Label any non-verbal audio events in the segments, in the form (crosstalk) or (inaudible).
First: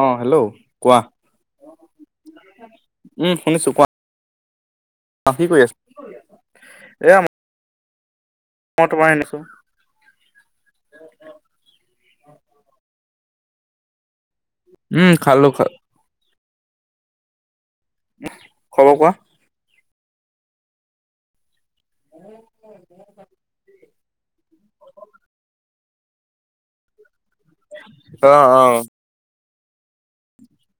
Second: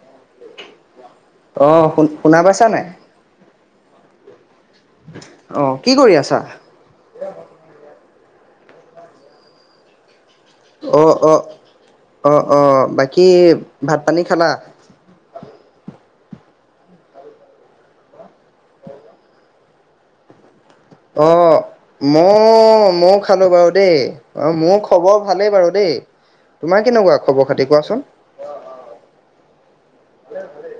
অ hello কোৱা অঁ শু শুনা পাইছা নাই উম শুনিছো কোৱা অ কি কৰি আছ এ আমাৰ মই তোমাৰ আনিছোঁ অ অ অ অ বাকী ভাত পানী খালা উম খালো খা উ খবৰ কোৱা অ ম মইয়ো খালো বাৰু দেই অ মোৰ খবৰ ভালেই বাৰু দেই তোমাৰ কেনেকুৱা খবৰ খাতি কোৱাচোন অ অ ভালেই ভালেই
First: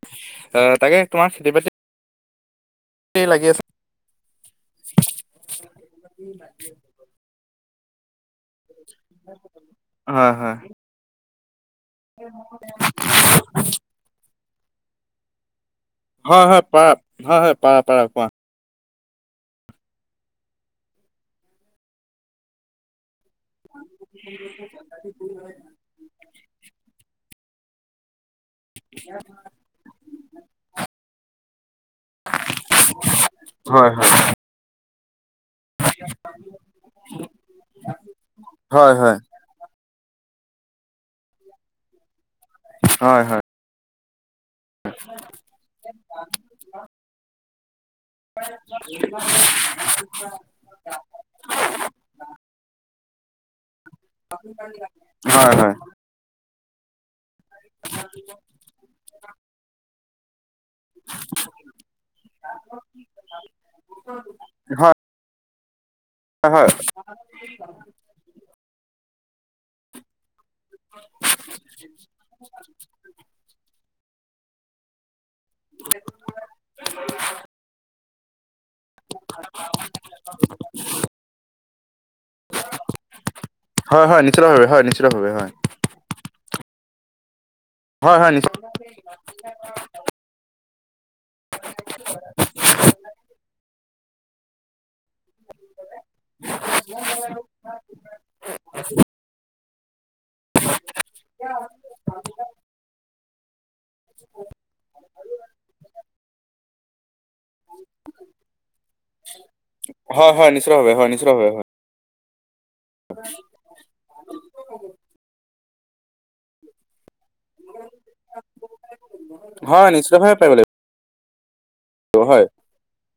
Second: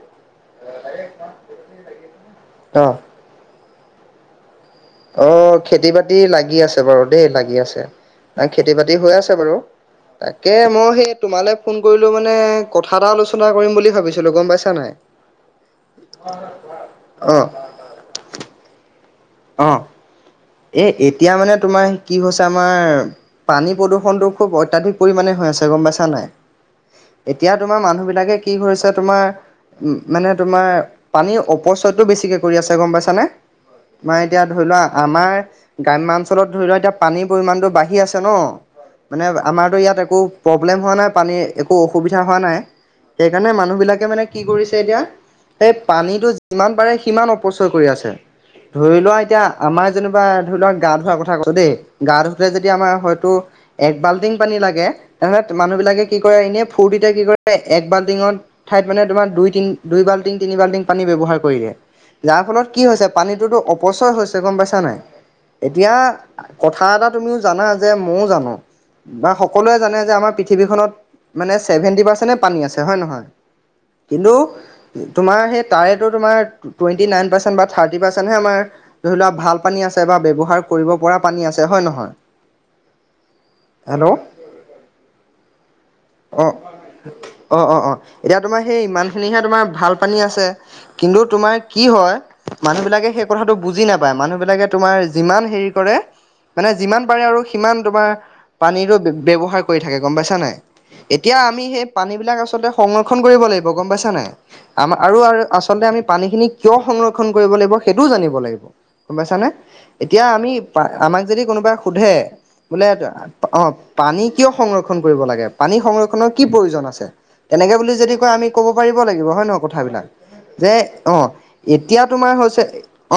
অ তাকে তোমাৰ খেতি বাতি অ লাগি আছে অ খেতি বাতি লাগি আছে বাৰু দেই লাগি আছে খেতি বাতি হৈ আছে বাৰু হয় তাকে হয়। মই সেই তোমালে। ফোন কৰিলো মানে কথা এটা আলোচনা কৰিম বুলি ভাবিছিলো গম পাইছা নাই আ তা পৰা কোৱা অ এ' এতিয়া মানে তোমাৰ কি হৈছে আমাৰ- পানী প্ৰদূৰণটো খুব অত্যাধিক পৰিমাণে হৈ আছে গম পাইছা নাই? এতিয়া তোমাৰ মানুহ বিলাকে কি কৰিছে তোমাৰ- উম' মানে তোমাৰ পানীৰ অপচয়টো বেছিকে কৰি আছে গম পাইছানে। মানে হয়-হয়। এতিয়া ধৰি লোৱা, আমাৰ গ্ৰাম্যাঞ্চলত ধৰি লোৱা, এতিয়া পানীৰ পৰিমাণতটো বাঢ়ি আছে ন' হয় হয় মানে- আমাৰতো ইয়াত একো প্ৰব্লেম হোৱা নাই, পানী একো অসুবিধা হোৱা নাই, হয় হয় সেইকাৰণে মানুহবিলাকে মানে কি কৰিছে এতিয়া এই পানীটো যিমান পাৰে সিমান অপচয় কৰি আছে। ধৰি লোৱা, এতিয়া আমাৰ যেনিবা ধৰি লোৱা গা ধোৱাৰ কথা কলো দেই। গা ধুওতে যদি আমাৰ হয়তো এক বাল্টিং পানী লাগে, হয় হয় তেনেহ'লে মানুহবিলাকে- কি কৰে এনেই ফুৰ্টিতে কি কৰে এক বাল্টিঙত ঠাইত মানে তোমাৰ দুই, তিনি, দুই বাল্টিং, তিনি বাল্টিং- পানী ব্যৱহাৰ কৰিলে। যাৰ ফলত কি হৈছে পানীটো অপচয় হৈছে গম পাইছা হয়। নাই। এতিয়া হয় হয় কথা এটা তুমিও জানা যে মইয়ো জানো বা সকলোৱে জানে যে আমাৰ- পৃথিৱীখনত মানে ছেভেন্টি পাৰ্চেণ্টে পানী আছে হয়, নহয় কিন্তু- তোমাৰ সেই তাৰেটো তোমাৰ টুৱেণ্টি নাইন পাৰ্চেণ্ট বা থাৰ্টি পাৰ্চেণ্টহে আমাৰ ধৰি লোৱা ভাল- কে বা ব্যৱহাৰ কৰিব পৰা পানী আছে হয় নহয়। হেল্ল' হয়-হয়, নিশ্চিতভাৱে হয়, নিশ্চিতভাৱে হয়। অঁ', -অঁ-অঁ-অঁ', হয় হয় -এতিয়া নিশ্চ তোমাৰ সেই ইমান খিনিহে তোমাৰ ভাল পানী আছে। কিন্তু তোমাৰ কি হয় মানুহবিলাকে সেই কথাটো বুজি নাপায় মানুহবিলাকে - তোমাৰ যিমান হেৰি কৰে মানে যিমান পাৰে আৰু - কিমান তোমাৰ পানীৰো ব্যয়ৱহাৰ কৰি থাকে গম পাইছা নাই। এতিয়া আমি সেই পানীবিলাক আচলতে - সংৰক্ষণ কৰিব লাগিব গম পাইছা নাই, আৰু আচলতে আমি পানী খিনি কিয় সংৰক্ষণ - কৰিব লাগিব সেইটোও জানিব লাগিব, গম পাইছানে। এতিয়া হয় হয় আমি নিশ্চিতভাৱে হয় আমাক যদি নিশ্চিতভাৱে হয় কোনোবাই সোধে বোলে অঁহ', - পানী কিয় সংৰক্ষণ কৰিব লাগে পানী সংৰক্ষণৰ কি প্ৰয়োজন আছে? এনেকে বুলি যদি কয় আমি ক'ব পাৰিব লাগিব। হয় নহয় কথাবিলাক। নিশ্চিতভাৱে পাৰিব যে অঁহ', -এতিয়া লাগিব তোমাৰ হয়।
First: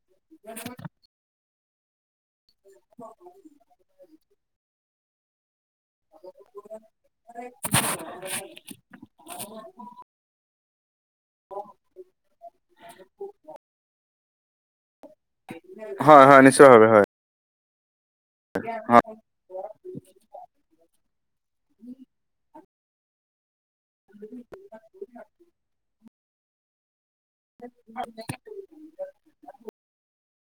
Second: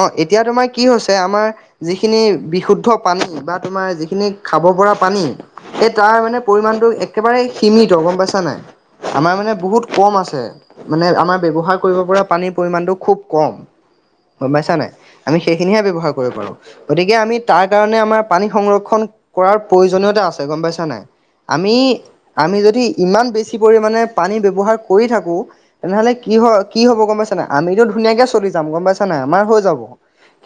অঁ' এতিয়া তোমাৰ কি হৈছে - যে আমাৰ যিখিনি বিশুদ্ধ পানী বা তোমাৰ যিখিনি খাব পৰা পানী - এই তাৰ মানে পৰিমাণটো একেবাৰে সীমিত গম পাইছা নাই। আমাৰ মানে বহুত কম আছে, মানে আমাৰ - ব্যবহাৰ কৰিব পৰা পানীৰ পৰিমাণটো খুব কম গম পাইছা নে নাই, আমি সেইখিনি হে ব্যৱহাৰ- হয় কৰিব হয় পাৰো। নিশ্চিতভাৱে হয় গতিকে আমি তাৰ কাৰণে আমাৰ পানী সংৰক্ষণ- হয় কৰাৰ প্ৰয়োজনীয়তা আছে গম পাইছা নাই। আমি-আমি যদি ইমান বেছি- কি পৰিমাণে পানী ব্যৱহাৰ কৰি থাকো তেনেহ'লে- কি হয়, কি হ'ব গম পাইছা নাই, আমিতো ধুনীয়াকে চলি যাম গম পাইছা নাই, আমাৰ হৈ যাব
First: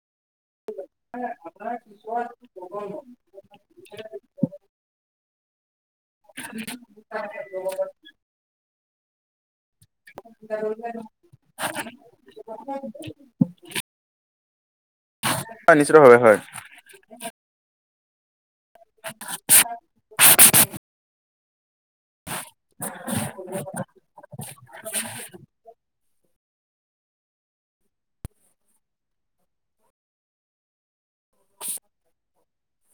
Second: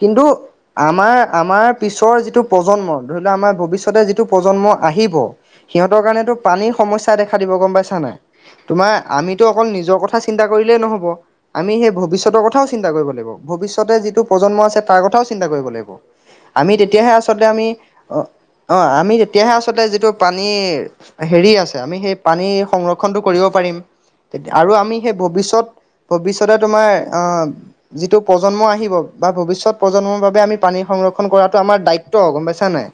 কিন্তু - আমাৰ-আমাৰ পিছৰ যিটো প্ৰজন্ম, ধৰি লোৱা আমাৰ ভৱিষ্যতে যি - টো প্ৰজন্ম আহিব, সিহঁতৰ কাৰণেতো পানীৰ সমস্যা দেখা দিব গম পাইছা নে নাই। তোমাৰ - আমিতো অকল নিজৰ কথা চিন্তা কৰিলেই নহ'ব। আমি সেই ভৱিষ্যতৰ কথাও চিন্তা কৰিব লাগিব, ভৱিষ্যতে যিটো প্ৰজন্ম আছে তাৰ কথাও চিন্তা কৰিব লাগিব। নিশ্চিতভাৱে হয় আমি তেতিয়া হে আচলতে আমি অঁ' আমি তেতিয়া হে আ - চলতে যিটো পানী হেৰি আছে আমি সেই পানী সংৰক্ষণটো কৰিব পাৰিম। এতিয়া আৰু আমি সেই ভৱিষ্যত - ভৱিষ্যতে তোমাৰ আঁহ', - যিটো প্ৰজন্ম আহিব বা ভৱিষ্যত প্ৰজন্ম বাবে আমি পানী সংৰক্ষণ কৰাতটো আমাৰ দায়িত্ব গম পাইছা নাই।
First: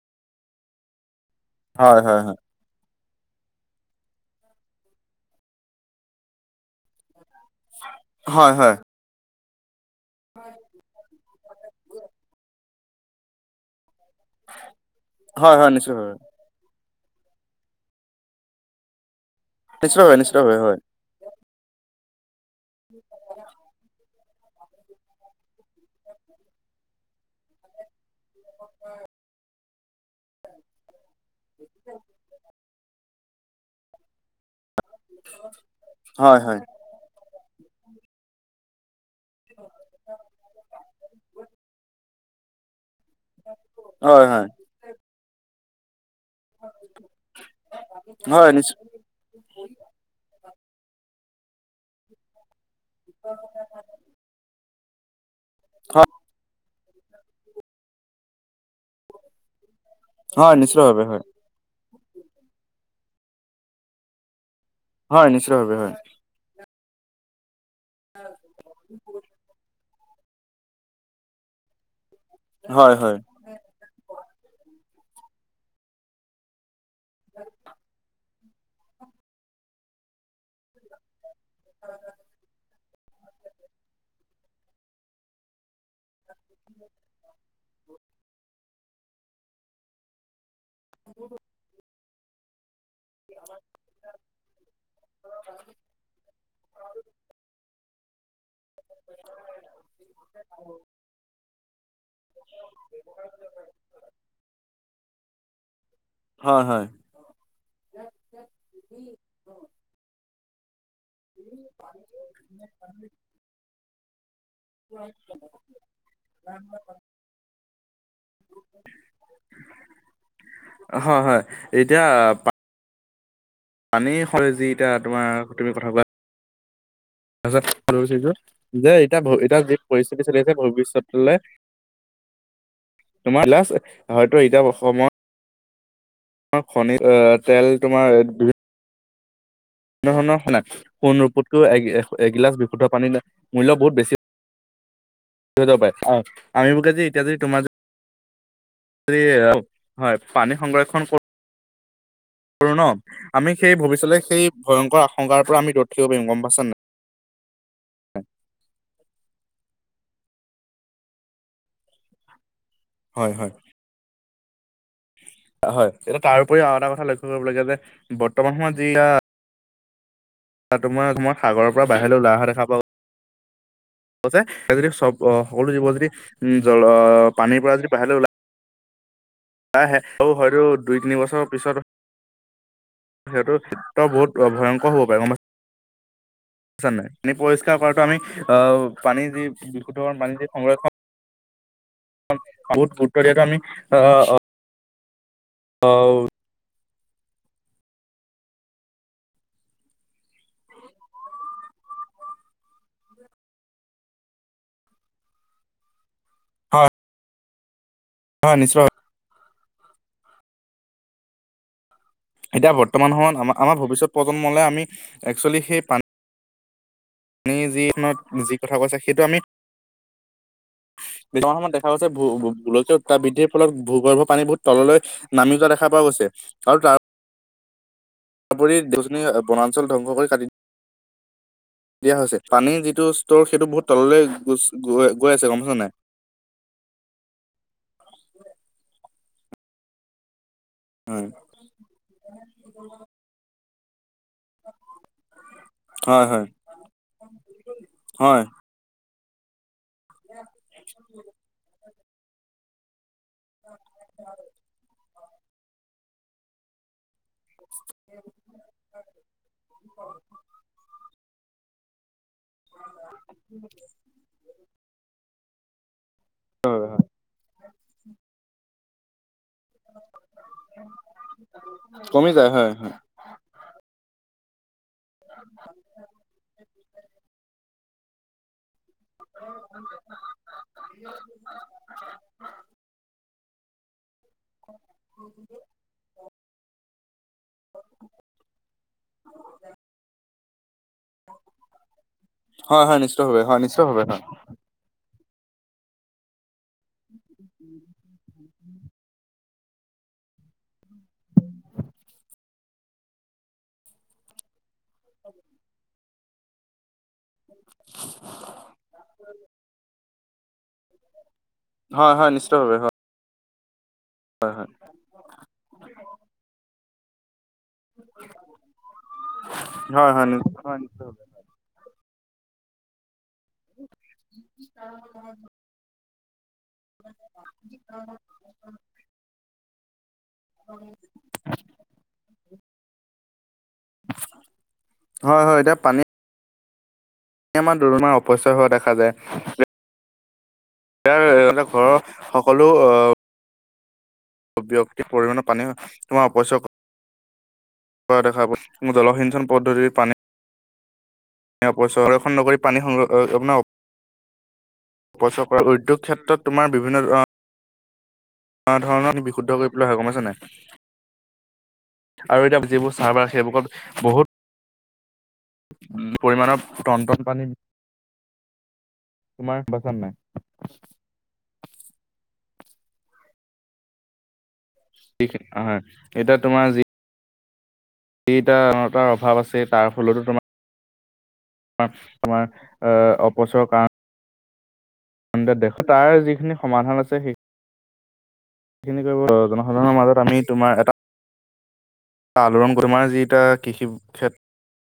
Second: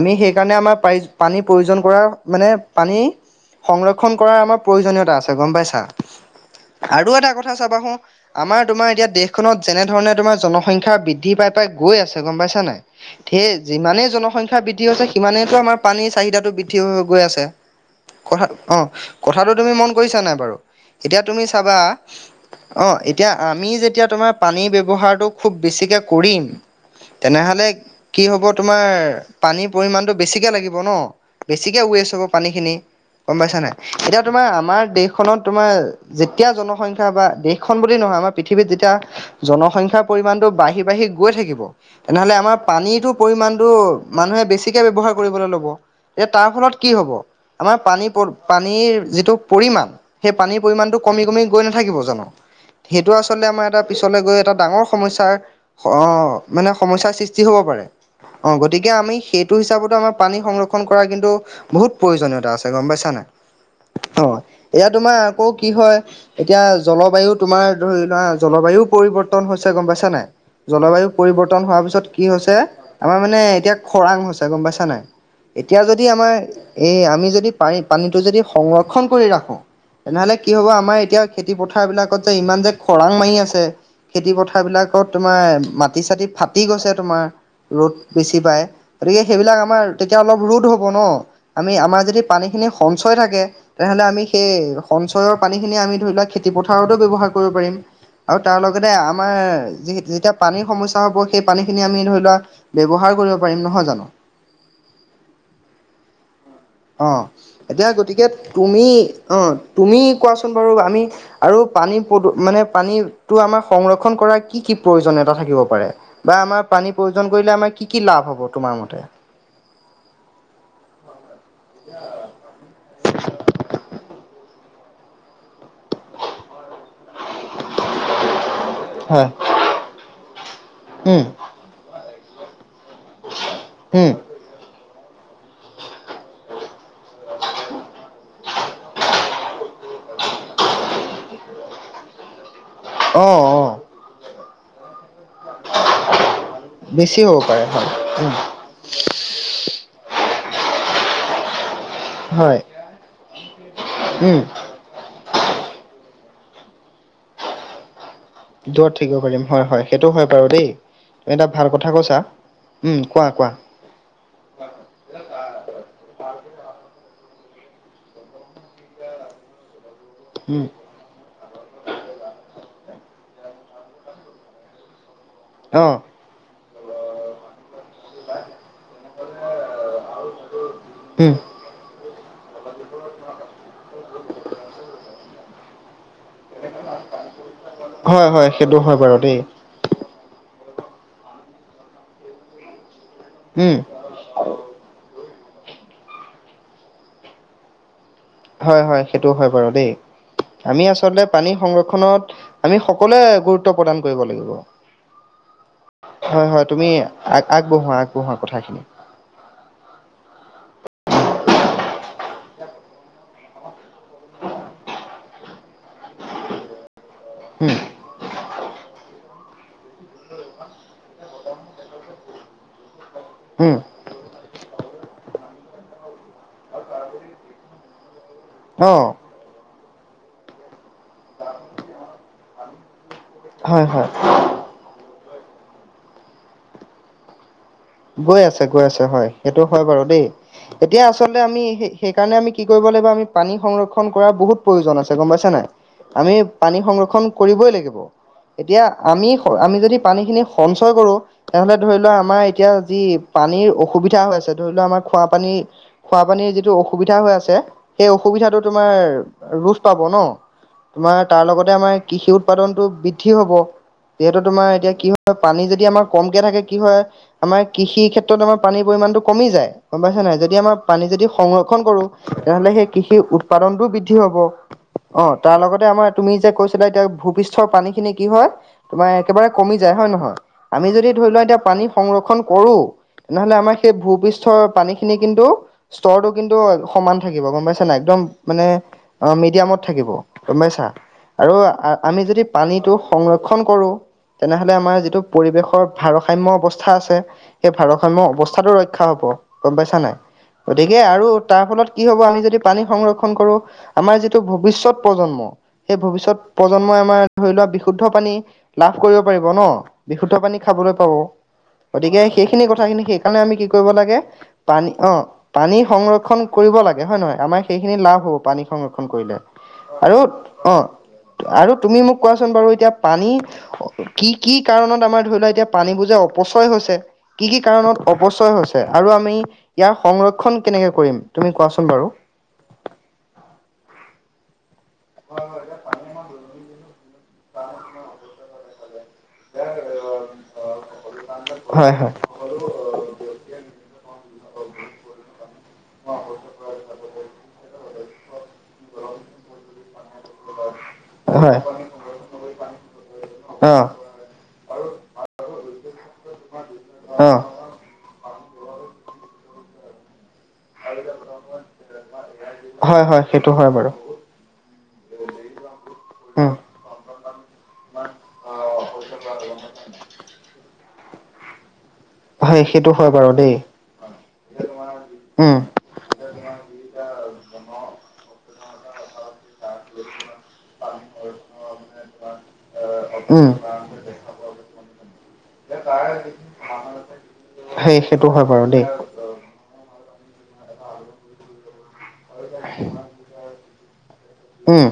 আমি সেইকাৰণে আমাৰ পায় পানীৰ প্ৰয়োজন হয় কৰা হয় হয় মানে পানী সংৰক্ষণ কৰাৰ আমাৰ প্ৰয়োজনীয়তা আছে গম পাইছা? আৰু এটা কথা চাবা আহো হয় হয় আমাৰ হয়। তোমাৰ এতিয়া দেশখনত যেনেধৰণে তোমাৰ জনসংখ্যা বৃদ্ধি পাই তাই গৈ আছে গম পাইছা নাই সেই যিমানেই জন সংখ্যা বৃদ্ধি হৈছে সিমানেই হয় এইটো হয় আমাৰ নিশ্চিতভাৱে পানীৰ চাহিদা টো বৃদ্ধি হৈ গৈ আছে কথা অঁ কথাটো তুমি মন নিশ্চিতভাৱে কৰিছা নাই নিশ্চিতভাৱে বাৰু হয় এতিয়া তুমি চাবা অঁ এতিয়া আমি যেতিয়া তোমাৰ পানীৰ ব্যৱহাৰটো খুব বেছিকৈ কৰিম। তেনে হ'লে কি হ'ব তোমাৰ পানীৰ পৰিমাণটো বেছিকে লাগিব ন। বেছিকে ৱেষ্ট হ'ব পানী খিনি গম পাইছা নাই এতিয়া তোমাৰ আমাৰ দেশ দেশখনত তোমাৰ হয় যেতিয়া হয়। জনসংখ্যা বা দেশখন বুলি নহয় আমাৰ পৃথিৱীত যেতিয়া জনসংখ্যাৰ পৰিমাণতটো বাঢ়ি বাঢ়ি তেনে হ'লে আমাৰ পানীটো পৰিমণটো হয় মানুহে হয় বেছিকে ব্যৱহাৰ কৰিবলে লব। এতিয়া তাৰ ফলত কি হ'ব আমাৰ পানী হয় নিশ্চ পানীৰ যিটো পৰিমাণ সেই পানীৰ পৰিমাণটো কমি কমি গৈ নাথাকিব জানোঁ সেইটো আচলতেই আমাৰ এটা পিছলৈ গৈ এটা ডাঙৰ সমস্যাৰ হয় অঁ মানে সমস্যাৰ সৃষ্টি হ'ব পাৰে অঁ গতিকে আমি সেইটো হিচাপত আমাৰ পানী হয় সংৰক্ষণ কৰা নিশ্চিতভাৱে হয় কিন্তু বহুত প্ৰয়োজনীয়তা আছে গম পাইছা নাই অ এয়া তোমাৰ হয় আকৌ কি নিশ্চিতভাৱে হয় এতিয়া জলবায়ু তোমাৰ ধৰি লোৱা জলবায়ু পৰিৱৰ্তন হৈছে গম পাইছা নাই? জলবায়ু পৰিৱৰ্তন হোৱাৰ পিছত কি হৈছে হয় আমাৰ হয় মানে এতিয়া খৰাং হৈছে গম পাইছা নাই এতিয়া যদি আমাৰ এই আমি যদি পানী পানীটো যদি সংৰক্ষণ কৰি ৰাখোঁ তেনে হ'লে কি হ'ব আমাৰ এতিয়া খেতি পথাৰ বিলাকত যে ইমান যে খৰাং মাৰি আছে খেতি পথাৰ বিলাকত তোমাৰ মাটি চাটি ফাটি গৈছে তোমাৰ। ৰ'দ বেছি পায় গতিকে সেইবিলাক আমাৰ তেতিয়া অলপ ৰোদ হ'ব ন আমি আমাৰ যদি পানীখিনি সঞ্চয় থাকে। তেনেহলে আমি সেই সঞ্চয়ৰ পানীখিনি আমি ধৰি লোৱাক খেতি পথাৰতো ব্যৱহাৰ কৰিব পাৰিম। আৰু তাৰ লগতে আমাৰ যি যেতিয়া পানীৰ সমস্যা হ'ব সেই পানী খিনি আমি ধৰি লোৱা ব্যৱহাৰ কৰিব পাৰিম নহয় জানো। হয় হয়। অঁ এতিয়া গতিকে তুমি অঁ তুমি কোৱাচোন বাৰু আমি আৰু পানী প মানে পানীটো আমাৰ সংৰক্ষণ কৰা কি কি প্ৰয়োজনীয়তা থাকিব পাৰে বা আমাৰ পানীৰ প্ৰয়োজন কৰিলে আমাৰ কি কি লাভ হ'ব তোমাৰ মতে? হয় হয় এতিয়া পা পানী হয় যি এতিয়া তোমাৰ তুমি কথা কোৱাত তাৰপিছত ক'ব বিচাৰিছো। যে এতিয়া হয়। এতিয়া যি পৰিস্থিতি চলি আছে উম, ভৱিষ্যতলে তোমাৰ লাষ্ট উম, হয়তো এতিয়া অসমত অঁ' খনিজ এ তেল তোমাৰ বিভিন্ন বিভিন্ন ধৰণৰ সোণ ৰূপত কৈও এগিলাছ বিশুদ্ধ পানীৰ অঁ, অঁ, মূল্য বহুত বেছি বেছি হ'ব পাৰে হয় উম। (unintelligible) যদি হয় পানী সংৰক্ষণ হয়, কৰোঁ ন আমি সেই ভৱিষ্যলৈ উম, সেই ভয়ংকৰ আশংকাৰ পৰা আমি দূৰ থাকিব পাৰিম গম পাইছা নাই? দূৰত থাকিব পাৰিম হয় হয় সেইটো হয় বাৰু দেই তুমি এটা ভাল কথা কৈছা। উম কোৱা হয় হয় কোৱা। হয় এতিয়া তাৰ উপৰিও আৰু এটা কথা লক্ষ্য কৰিবলাগে যে বৰ্তমান সময়ত যিয়া উম। তোমাক মই সাগৰ পৰা বাহিৰলৈ ওলাই অহা দেখা পাওঁ। যদি চব অ সকলো জীৱ, অ', যদি উম জল পানীৰ পৰা যদি বাহ ওলা হয়তো দুই তিনি উম। বছৰৰ পিছত সিহতো বহুত ভয়ংকৰ হব পাৰে। নাই পানী, পৰিষ্কাৰ কৰাতো আমি হয় হয় সেইটো আহ হয় বাৰু পানী দেই, যি বিশু ধৰণৰ পানী যি সংৰক্ষণ বহুত গুৰুত্ব দিয়াতটো আমি উম, অ অ হয় হয় সেইটোও হয় বাৰু দেই আমি আচলতে পানী সংৰক্ষণত আমি সকলোৱে গুৰুত্ব প্ৰদান কৰিব লাগিব। হয় হয় তুমি আ আগবঢ়োৱা আগবঢ়োৱা হয় কথাখিনি। নিশ্চয় হয়। এতিয়া বৰ্তমান সময়ত আমাৰ আমাৰ ভৱিষ্যত প্ৰজন্মলৈ আমি এক্চুৱেলি সেই পানী, সেই উম, যিতি কথা কৈছে সেইটো আমি বিছমান সময়ত দেখা গৈছে ভোলকীয় তাৰ বৃদ্ধিৰ ফলত উম, ভূগৰ্ভ পানী বহুত তললৈ নামি যোৱা দেখা পোৱা গৈছে আৰু তাৰ (inaudible) তৰি অ', দজনী বনাঞ্চল ধবংস কৰি কাটি দিয়া হৈছে পানীৰ যিটো ষ্টৰ সেইটো হয় বহুত হয়। তললৈ গ গ গৈ আছে গম পাইছা নাই। গৈ আছে গৈ আছে হয় সেইটো হয় বাৰু দেই এতিয়া হয় আচলতে আমি সি সেইকাৰণে আমি কি কৰিব লাগিব আমি পানী সংৰক্ষণ সংৰক্ষণ কৰাৰ বহুত প্ৰয়োজন আছে গম পাইছে নাই হয় আমি হয় পানী সংৰক্ষণ কৰিবই লাগিব। হয়। এতিয়া আমি আমি যদি পানী খিনি সঞ্চয় কৰো তেনেহ'লে ধৰি লোৱা আমাৰ এতিয়া। যি পানীৰ অসুবিধা হৈ আছে ধৰি লওক আমাৰ খোৱাাপানীৰ খোৱাপানীৰ যিটো অসুবিধা হৈ আছে। সেই অসুবিধাটো তোমাৰ ৰোজ পাব ন তোমাৰ তাৰ লগত আমাৰ কৃষি উৎপাদনটো বৃদ্ধি হব যিহেতু তোমাৰ এতিয়া কি হয় পানী যদি আমাৰ কমকে থাকে কি হয় আমাৰ কৃষি ক্ষেত্ৰত আমাৰ পানীৰ পৰিমামানটো কমি যায়। গম পাইছে নাই যদি আমাৰ পানী যদি সংৰক্ষণ কৰো কমি যায় তেনেহ'লে হয় সেই হয় কৃষি, উৎপাদনতটো বৃদ্ধি হব অ তাৰ লগতে আমাৰ তুমি যে কৈছ। তেয়া এতিয়া ভূপৃষ্ঠৰ পানীখিনি কি হয়। তোমাৰ একেবাৰে কমি যায় হয় নহয় আমি যদি ধৰি লোৱা এতিয়া পানী সংৰক্ষণ কৰো তেনেহলে আমাৰ সেই ভূপৃষ্ঠৰ, পানী, খিনি কিন্তু স্তৰটো কিন্তু সমান থাকিব গম পাইছ না একদম মানে অ মিডিয়ামত থাকিব গম পাইছা আৰু আমি যদি। হয় পানীতটো হয় নিশ্চিত ভাৱে সংৰক্ষণ, হয় নিশ্চিত কৰো ভাৱে হয় তেনেহলে আমাৰ যিটো। পৰিৱেশৰ ভাৰসাম্য অৱস্থা আছে সেই ভাৰসাম্য অৱস্থাটো ৰক্ষা ৰা হ'ব গম পাইছা নাই গতিকে আৰু তাৰ ফলত কি হ'ব আমি যদি পানী সংৰক্ষণ কৰো। আমাৰ যিটো ভৱিষ্যত প্ৰজন্ম সেই ভৱিষ্যত প্ৰজন্মই আমাৰ ধৰি লোৱা বিশুদ্ধ পানী লাভ কৰিব পাৰিব ন বিশুদ্ধ পানী খাবলৈ পাব। হয় হয় নিশ্চয়। সিনি কথাখিনি সেইকাৰণে আমি কি কৰিব লাগে। হয় হয় পানী অ পানী, সংৰক্ষণ কৰিব লাগে হয়ে নহয় আমাৰ সেইখিনি লাভ হ'ব পানী সংৰক্ষণ কৰিলে হয় আৰু হয় অ নিশ্চিতভাৱে। আৰু তুমি মোক কোৱাচোন বাৰু এতিয়া পানী কি কি কাৰণত -আমাৰ ধৰি লোৱা এতিয়া পানী বুজে অপচয় হৈছে কি কি কাৰণত অপচয় হৈছে আৰু আমি ইয়াৰ সংৰক্ষ- খন কেনেকৈ কৰিম তুমি কোৱাচোন বাৰু। হয় হয় এতিয়া পানী এ আমাৰ দুৰণাৰ অপচয় হোৱা দেখা যায়। এ অ (inaudible) ইয়াৰ এহতে ঘৰৰ সকলো অ ব্যক্তি পৰিণৰ পানী তোমাৰ অপচয়ক (inaudible) দেখা ম জলসিঞ্চন পদ্ধতিৰ পানী হয় অ (unintelligible) উদ্যোগ ক্ষেত্ৰত তোমাৰ বিভিন্ন অ অ ধৰণৰ পানী বিশুদ্ধ কৰি পেলাই হয় গম পাইছনে নাই? স (inaudible) আৰু এতিয়া যিবোৰ চাৰবাৰ বাৰু সেইবোৰকত বহুত ওম উম পৰিমানৰ টন - টন পানী তোমাৰ বাচন নাই? হয় সেইটো হয় বাৰু দেই। উম (inaudible) হয় এতিয়া তোমাৰ যি কেইটাৰ অভাৱ আছে তাৰ ফলতো তোমা হয় হয় (inaudible) অ তোমাৰ অ অপচয় কাৰণ দেশ তাৰ যিখিনি সমাধান সেই সেইটো হয় বাৰু দে ই কৰিব, জনসাধাৰণৰ মাজত আমি তোমাৰ এটা আলোৰন কমাৰ যিটা কৃষি ক্ষেত উম।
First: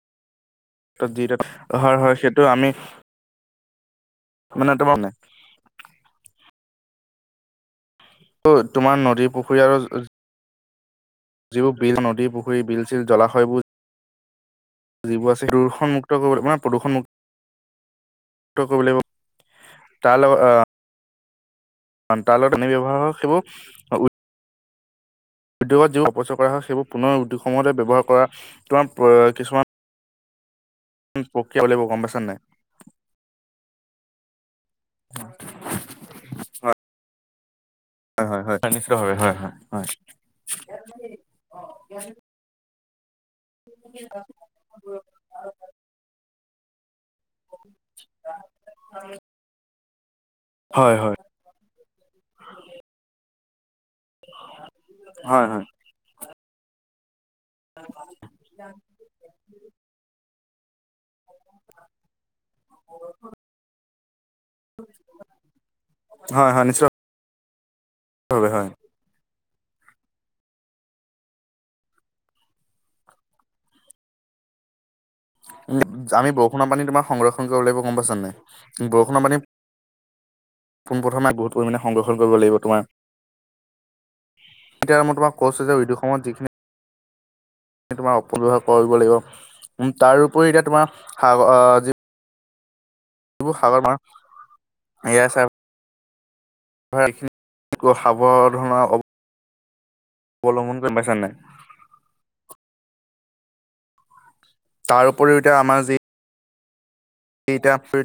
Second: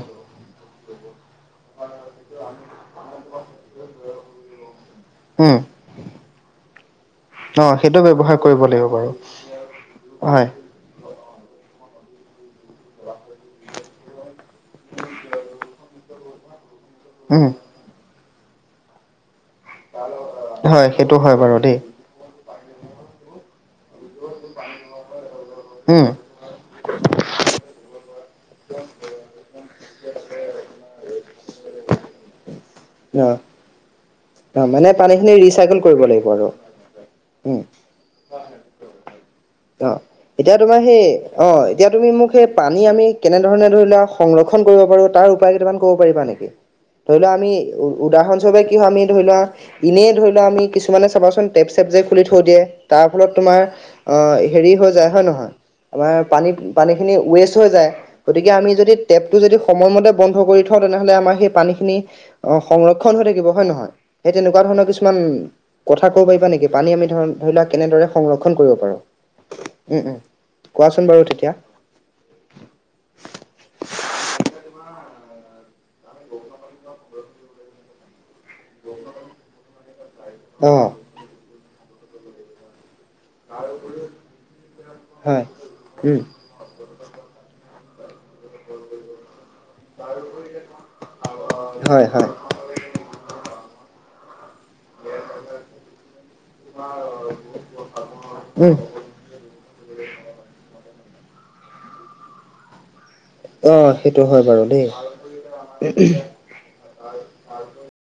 ট যিটাত ব্যবহাৰ হয় সেইটো আমি, মানে তোমাৰ নাই উম, অ সেইটো ব্যৱহাৰ ত কৰিব লাগিব তোমাৰ বাৰু নদী - পুখুৰী আৰু জো জো হয়। যিবোৰ বিল, নদী, পুখুৰী, বিল - চিল জলাশয়বোৰ যিবোৰ আছে সেইটো সম্মুক্ত কৰিব মানে প্ৰদূষণমুক উম। ত কৰিব লাগিব হয় সেইটো হয় বাৰু দেই। অন তালত এনে ব্যৱহাৰ হওক সেইবোৰ ৰ পান (inaudible) উদ্যোগত যিবোৰ অপচয় কৰা হয় সেইবোৰ পুনৰ উদ্যোগসমুহতে ব্যৱহাৰ কৰা তোমাৰ প্ৰ কিছুমান ওম প্ৰক্ৰিয়া উলিয়াব গম পাইছা নাই? অ, অ মানে পানীখিনি ৰিচাইকেল হয় কৰিব লাগিব আৰু উম। অ হয় হয় হয় (inaudible) কানেক্টৰ হয় হয়। অ এতিয়া তোমাৰ সেই, অ এতিয়া হয়। তুমি মোক সেই পানী আমি কেনেধৰণে ধৰি লোৱা সংৰ ক্ষণ কৰিব পাৰো তাৰ উপায় কেইটামান ক'ব পাৰিবা নেকি? ধৰি লোৱা আমি উ উদাহৰণস্বৰূপে কি হয় আমি ধৰি লোৱা ইনে ধৰি লোৱা আমি হয় কিছুমানে হয় চাবাচোন টেপ - চেপ যে খুলি থৈ দিয়ে তাৰ ফলত তোমাৰ অ হেৰি হৈ যায় হয় নহয়? আমাৰ পানী পানীখিনি ৱেষ্ট হৈ যায় গতিকে আমি যদি টেপটো যদি সময়মতে বন্ধ কৰি থওঁ তেনেহ'লে আমাৰ সেই পানীখিনি অ সংৰক্ষণ হৈ থাকিব হয় নহয়? সেই তেনেকুৱা ধৰণৰ কিছুমান কথা ক'ব পাৰিবা হয় হয় নেকি পানী আমি ধৰ ধৰি লোৱা কেনেদৰে নিশ্চিতভাৱে সংৰক্ষণ হয়। কৰিব পাৰো? উম উম কোৱাচোন বাৰু তেতিয়া উম' আমি বৰষুণৰ পানী তোমাৰ সংৰক্ষণ কৰিব লাগিব গম পাইছানে নাই? বৰষুণৰ পানী অ পোনপ্ৰথমে বহুত পৰিমাণে সংৰক্ষণ কৰিব লাগিব তোমাৰ- এতিয়া মই তোমাক হয় কৈছো যে উদ্যোগ উম সময়ত যিখিনি- (unintelligible) এ তোমাৰ অপব্যৱহাৰ কৰিব লাগিব। উম তাৰউপৰি এতিয়া তোমাৰ সা অ যি- হয় হয় এইবোৰ সাগৰ মাৰ এয়া চাওক- ঘৰিয়াল উম সাৱধনাৰ অৱলম্বন কৰিম পাইছা নাই। অ সেইটো হয় বাৰু। দেই তাৰ উপৰিও এতিয়া আমাৰ যি- এইটা ফিট-